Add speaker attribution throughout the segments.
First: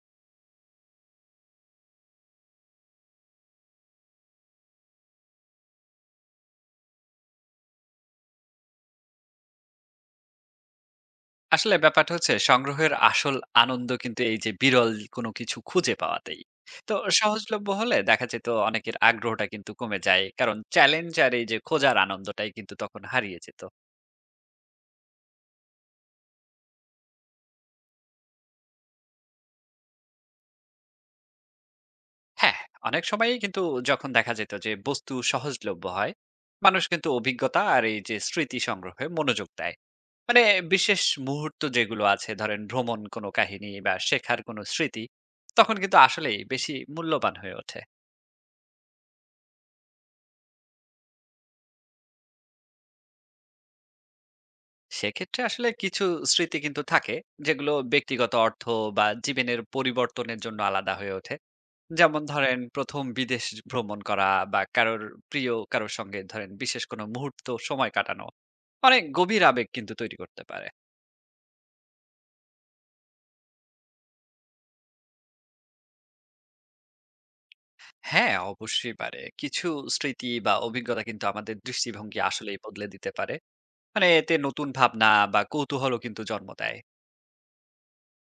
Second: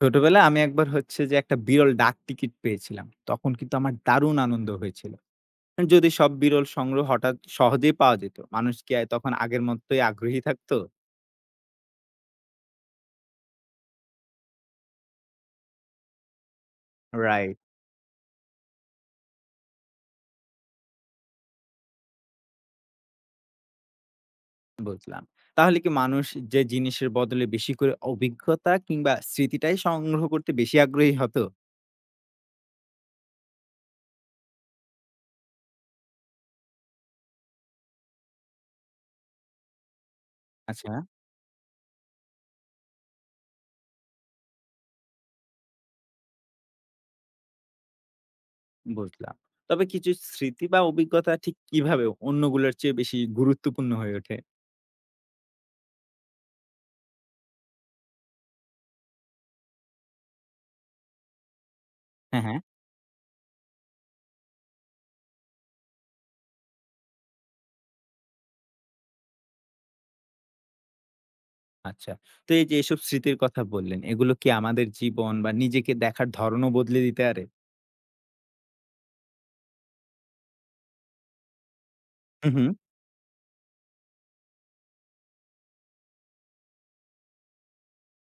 Speaker 1: ছোটবেলায় আমি একবার হচ্ছে যে একটা বিরল ডাক টিকিট পেয়েছিলাম। তখন কিন্তু আমার দারুণ আনন্দ হয়েছিল। যদি সব বিরল সংগ্রহ হঠাৎ সহজেই পাওয়া যেত, মানুষ কি তখন আগের মতোই আগ্রহী থাকতো?
Speaker 2: আসলে ব্যাপারটা হচ্ছে সংগ্রহের আসল আনন্দ কিন্তু এই যে বিরল কোনো কিছু খুঁজে পাওয়াতেই। তো
Speaker 1: রাইট,
Speaker 2: সহজলভ্য হলে দেখা যেত অনেকের আগ্রহটা কিন্তু কমে যায়। কারণ চ্যালেঞ্জ আর এই যে খোঁজার আনন্দটাই কিন্তু তখন হারিয়ে যেত।
Speaker 1: বুঝলাম। তাহলে কি মানুষ যে জিনিসের বদলে বেশি করে অভিজ্ঞতা কিংবা স্মৃতিটাই সংগ্রহ করতে বেশি আগ্রহী হতো?
Speaker 2: হ্যাঁ, অনেক সময়ই কিন্তু যখন দেখা যেত যে বস্তু সহজলভ্য হয়, মানুষ কিন্তু অভিজ্ঞতা আর এই যে স্মৃতি সংগ্রহে মনোযোগ দেয়। মানে
Speaker 1: আচ্ছা,
Speaker 2: বিশেষ মুহূর্ত যেগুলো আছে ধরেন ভ্রমণ কোনো কাহিনী বা শেখার কোনো স্মৃতি, তখন কিন্তু আসলেই বেশি মূল্যবান হয়ে ওঠে।
Speaker 1: বুঝলাম। তবে কিছু স্মৃতি বা অভিজ্ঞতা ঠিক কিভাবে অন্যগুলোর চেয়ে বেশি গুরুত্বপূর্ণ হয়ে ওঠে?
Speaker 2: সেক্ষেত্রে আসলে কিছু স্মৃতি কিন্তু থাকে যেগুলো ব্যক্তিগত অর্থ বা জীবনের পরিবর্তনের জন্য আলাদা হয়ে ওঠে, যেমন
Speaker 1: হ্যাঁ,
Speaker 2: ধরেন
Speaker 1: হ্যাঁ।
Speaker 2: প্রথম বিদেশ ভ্রমণ করা বা কারোর প্রিয় কারোর সঙ্গে ধরেন বিশেষ কোনো মুহূর্ত সময় কাটানো অনেক গভীর আবেগ কিন্তু তৈরি করতে পারে।
Speaker 1: আচ্ছা। তো এই যে এসব স্মৃতির কথা বললেন, এগুলো কি আমাদের জীবন বা নিজেকে দেখার ধরণও বদলে দিতে পারে?
Speaker 2: হ্যাঁ অবশ্যই পারে। কিছু স্মৃতি বা অভিজ্ঞতা কিন্তু আমাদের দৃষ্টিভঙ্গি
Speaker 1: হু,
Speaker 2: আসলেই
Speaker 1: হু।
Speaker 2: বদলে দিতে পারে। মানে এতে নতুন ভাবনা বা কৌতূহলও কিন্তু জন্ম দেয়।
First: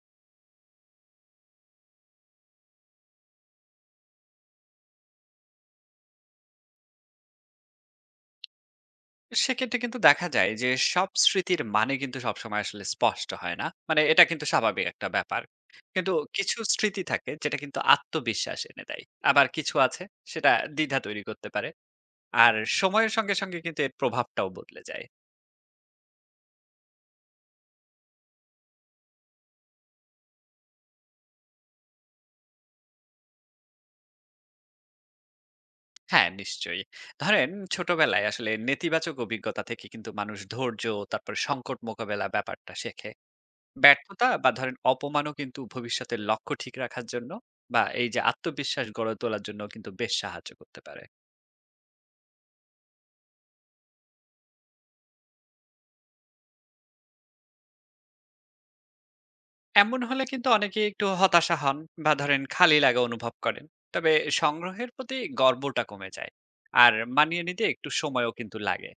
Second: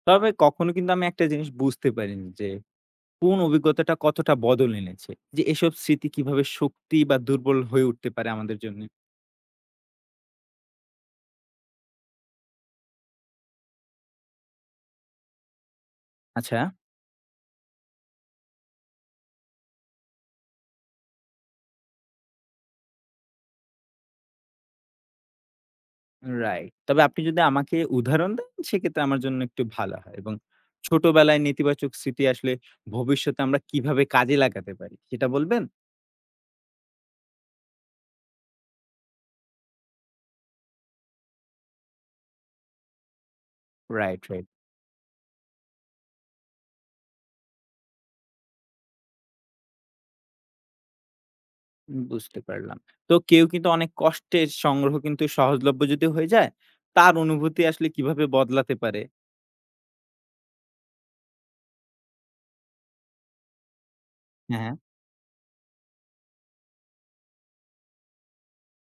Speaker 1: তবে কখনো কিন্তু আমি একটা জিনিস বুঝতে পারিনি যে কোন অভিজ্ঞতাটা কতটা বদল এনেছে। যে এসব স্মৃতি কিভাবে শক্তি বা দুর্বল হয়ে উঠতে পারে আমাদের জন্যে।
Speaker 2: সেক্ষেত্রে কিন্তু দেখা যায় যে সব স্মৃতির মানে কিন্তু সবসময় আসলে স্পষ্ট হয় না। মানে এটা কিন্তু স্বাভাবিক একটা ব্যাপার। কিন্তু কিছু
Speaker 1: আচ্ছা।
Speaker 2: স্মৃতি থাকে যেটা কিন্তু আত্মবিশ্বাস এনে দেয়। আবার কিছু আছে সেটা দ্বিধা তৈরি করতে পারে। আর সময়ের সঙ্গে সঙ্গে কিন্তু এর প্রভাবটাও বদলে যায়।
Speaker 1: রাইট। তবে আপনি যদি আমাকে উদাহরণ দেন সেক্ষেত্রে আমার জন্য একটু ভালো হয় এবং ছোটবেলায় নেতিবাচক স্মৃতি আসলে ভবিষ্যতে আমরা কিভাবে কাজে লাগাতে পারি সেটা বলবেন?
Speaker 2: হ্যাঁ, নিশ্চয়ই। ধরেন ছোটবেলায় আসলে নেতিবাচক অভিজ্ঞতা থেকে কিন্তু মানুষ ধৈর্য, তারপর সংকট মোকাবেলা ব্যাপারটা শেখে।
Speaker 1: রাইট,
Speaker 2: ব্যর্থতা
Speaker 1: রাইট।
Speaker 2: বা ধরেন অপমানও কিন্তু ভবিষ্যতের লক্ষ্য ঠিক রাখার জন্য বা এই যে আত্মবিশ্বাস গড়ে তোলার জন্য কিন্তু বেশ সাহায্য করতে পারে।
Speaker 1: বুঝতে পারলাম। তো কেউ কিন্তু অনেক কষ্টের সংগ্রহ কিন্তু সহজলভ্য যদি হয়ে যায়, তার অনুভূতি আসলে কিভাবে বদলাতে পারে?
Speaker 2: এমন হলে কিন্তু অনেকে একটু হতাশা হন বা ধরেন খালি লাগা অনুভব করেন, তবে
Speaker 1: হ্যাঁ, হ্যাঁ।
Speaker 2: সংগ্রহের প্রতি গর্বটা কমে যায় আর মানিয়ে নিতে একটু সময়ও কিন্তু লাগে।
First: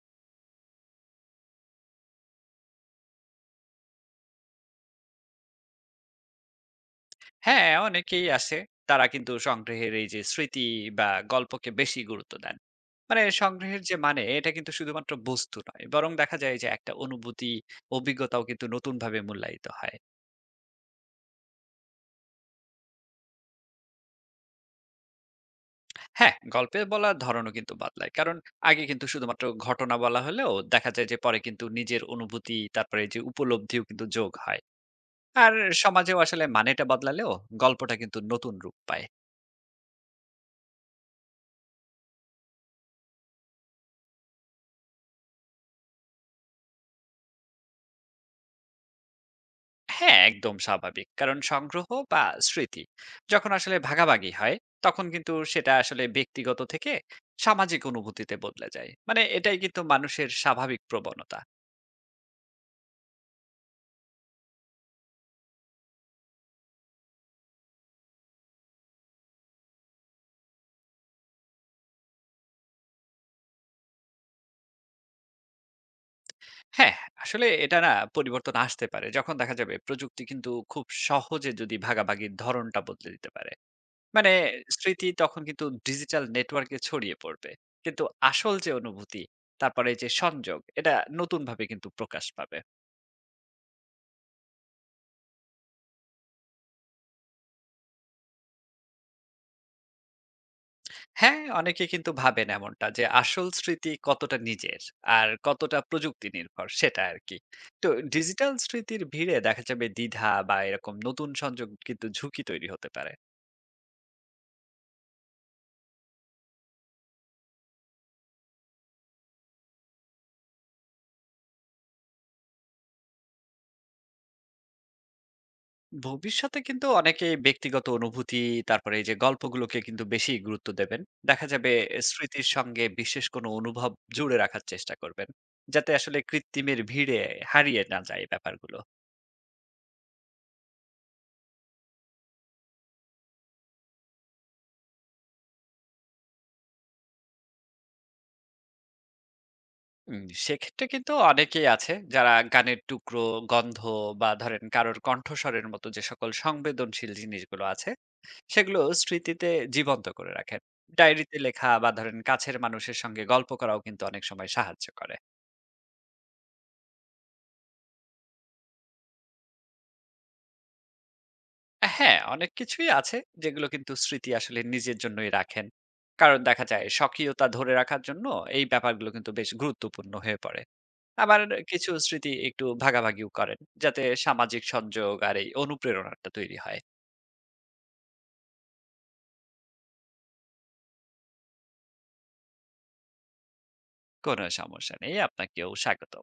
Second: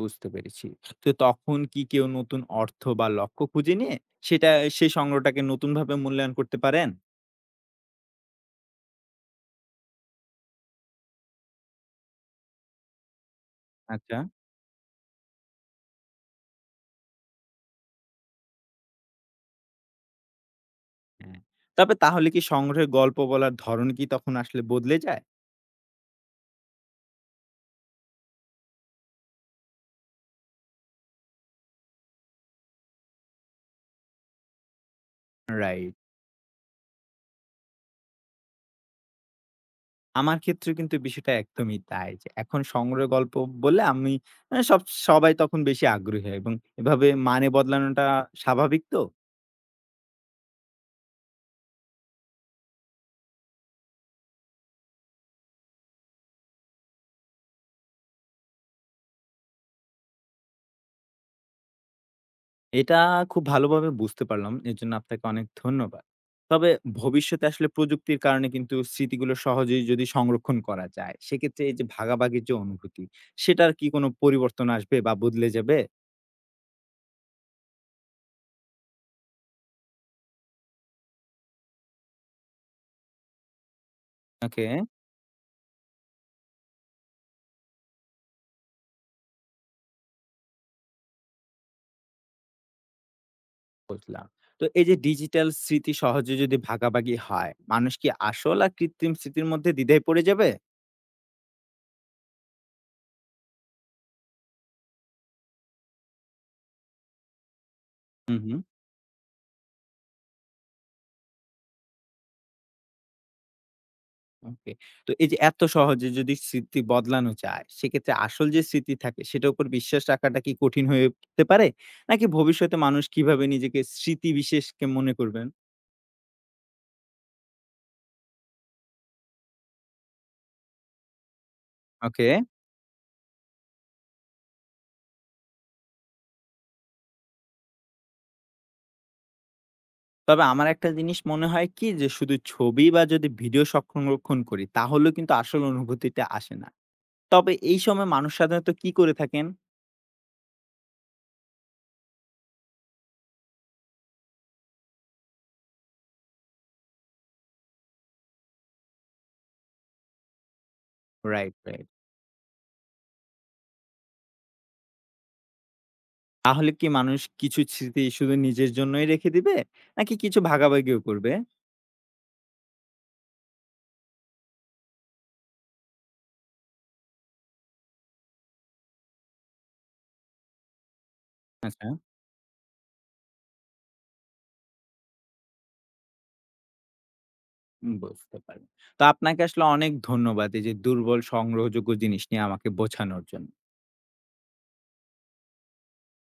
Speaker 1: বুঝতে পেরেছি। তো তখন কি কেউ নতুন অর্থ বা লক্ষ্য খুঁজে নিয়ে সেটা সেই সংগ্রহটাকে নতুনভাবে মূল্যায়ন করতে পারেন?
Speaker 2: হ্যাঁ অনেকেই আছে, তারা কিন্তু সংগ্রহের এই যে স্মৃতি বা গল্পকে বেশি গুরুত্ব দেন। মানে সংগ্রহের যে
Speaker 1: আচ্ছা।
Speaker 2: মানে এটা কিন্তু শুধুমাত্র বস্তু নয় বরং দেখা যায় যে একটা অনুভূতি, অভিজ্ঞতাও কিন্তু নতুন ভাবে মূল্যায়িত হয়।
Speaker 1: হ্যাঁ। তবে তাহলে কি সংগ্রহের গল্প বলার ধরন কি তখন আসলে বদলে যায়?
Speaker 2: হ্যাঁ, গল্পে বলার ধরনও কিন্তু বদলায়। কারণ আগে কিন্তু শুধুমাত্র ঘটনা বলা হলেও দেখা যায় যে পরে কিন্তু নিজের অনুভূতি তারপরে এই যে উপলব্ধিও কিন্তু যোগ হয়। আর
Speaker 1: রাইট।
Speaker 2: সমাজেও আসলে মানেটা বদলালেও গল্পটা কিন্তু নতুন রূপ পায়।
Speaker 1: আমার ক্ষেত্রে কিন্তু বিষয়টা একদমই তাই। যে এখন সংগ্রহের গল্প বললে আমি আ সব সবাই তখন বেশি আগ্রহী হয় এবং এভাবে মানে বদলানোটা স্বাভাবিক তো?
Speaker 2: হ্যাঁ, একদম স্বাভাবিক। কারণ সংগ্রহ বা স্মৃতি যখন আসলে ভাগাভাগি হয় তখন কিন্তু সেটা আসলে ব্যক্তিগত থেকে সামাজিক অনুভূতিতে বদলে যায়। মানে এটাই কিন্তু মানুষের স্বাভাবিক প্রবণতা।
Speaker 1: এটা খুব ভালোভাবে বুঝতে পারলাম। এজন্য আপনাকে অনেক ধন্যবাদ। তবে ভবিষ্যতে আসলে প্রযুক্তির কারণে কিন্তু স্মৃতিগুলো সহজেই যদি সংরক্ষণ করা যায়, সেক্ষেত্রে এই যে ভাগাভাগির যে অনুভূতি, সেটার কি কোনো পরিবর্তন আসবে বা বদলে যাবে?
Speaker 2: হ্যাঁ, আসলে এটা না, পরিবর্তন আসতে পারে। যখন দেখা যাবে প্রযুক্তি কিন্তু খুব সহজে যদি ভাগাভাগির ধরণটা বদলে দিতে পারে। মানে
Speaker 1: ওকে,
Speaker 2: স্মৃতি তখন কিন্তু ডিজিটাল নেটওয়ার্কে ছড়িয়ে পড়বে। কিন্তু আসল যে অনুভূতি, তারপরে এই যে সংযোগ, এটা নতুনভাবে কিন্তু প্রকাশ পাবে।
Speaker 1: বুঝলাম। তো এই যে ডিজিটাল স্মৃতি সহজে যদি ভাগাভাগি হয়, মানুষ কি আসল আর কৃত্রিম স্মৃতির মধ্যে দ্বিধায় পড়ে যাবে?
Speaker 2: হ্যাঁ, অনেকে কিন্তু ভাবেন এমনটা যে আসল স্মৃতি কতটা নিজের আর কতটা প্রযুক্তি নির্ভর সেটা আরকি। তো
Speaker 1: হু,
Speaker 2: ডিজিটাল
Speaker 1: হু।
Speaker 2: স্মৃতির ভিড়ে দেখা যাবে দ্বিধা বা এরকম নতুন সংযোগ কিন্তু ঝুঁকি তৈরি হতে পারে।
Speaker 1: ওকে। তো এই যে এত সহজে যদি স্মৃতি বদলানো যায়, সেক্ষেত্রে আসল যে স্মৃতি থাকে সেটার উপর বিশ্বাস রাখাটা কি কঠিন হয়ে উঠতে পারে? নাকি ভবিষ্যতে মানুষ কিভাবে নিজেকে স্মৃতি বিশেষকে মনে করবেন?
Speaker 2: ভবিষ্যতে কিন্তু অনেকে ব্যক্তিগত অনুভূতি তারপরে এই যে গল্পগুলোকে কিন্তু বেশি গুরুত্ব দেবেন। দেখা যাবে
Speaker 1: ওকে।
Speaker 2: স্মৃতির সঙ্গে বিশেষ কোনো অনুভব জুড়ে রাখার চেষ্টা করবেন যাতে আসলে কৃত্রিমের ভিড়ে হারিয়ে না যায় ব্যাপারগুলো।
Speaker 1: তবে আমার একটা জিনিস মনে হয় কি যে শুধু ছবি বা যদি ভিডিও সংরক্ষণ করি তাহলেও কিন্তু আসল অনুভূতিটা আসে না। তবে এই সময় মানুষ সাধারণত কি করে থাকেন?
Speaker 2: সেক্ষেত্রে কিন্তু অনেকেই আছে যারা গানের টুকরো, গন্ধ বা ধরেন কারোর কণ্ঠস্বরের মতো যে সকল সংবেদনশীল জিনিসগুলো আছে সেগুলো স্মৃতিতে জীবন্ত করে রাখেন। ডায়েরিতে
Speaker 1: রাইট,
Speaker 2: লেখা
Speaker 1: রাইট।
Speaker 2: বা ধরেন কাছের মানুষের সঙ্গে গল্প করাও কিন্তু অনেক সময় সাহায্য করে।
Speaker 1: তাহলে কি মানুষ কিছু স্মৃতি শুধু নিজের জন্যই রেখে দিবে? নাকি কিছু ভাগাভাগিও করবে?
Speaker 2: হ্যাঁ, অনেক কিছুই আছে যেগুলো কিন্তু স্মৃতি আসলে নিজের জন্যই রাখেন। কারণ দেখা যায় স্বকীয়তা ধরে রাখার জন্য এই ব্যাপারগুলো কিন্তু বেশ গুরুত্বপূর্ণ হয়ে পড়ে। আবার
Speaker 1: আচ্ছা।
Speaker 2: কিছু স্মৃতি একটু ভাগাভাগিও করেন যাতে সামাজিক সংযোগ আর এই অনুপ্রেরণাটা তৈরি হয়।
Speaker 1: বুঝতে পারলাম। তো আপনাকে আসলে অনেক ধন্যবাদ এই যে দুর্বল সংগ্রহযোগ্য জিনিস নিয়ে আমাকে বোঝানোর জন্য।
Speaker 2: কোনো সমস্যা নেই। আপনাকেও স্বাগত।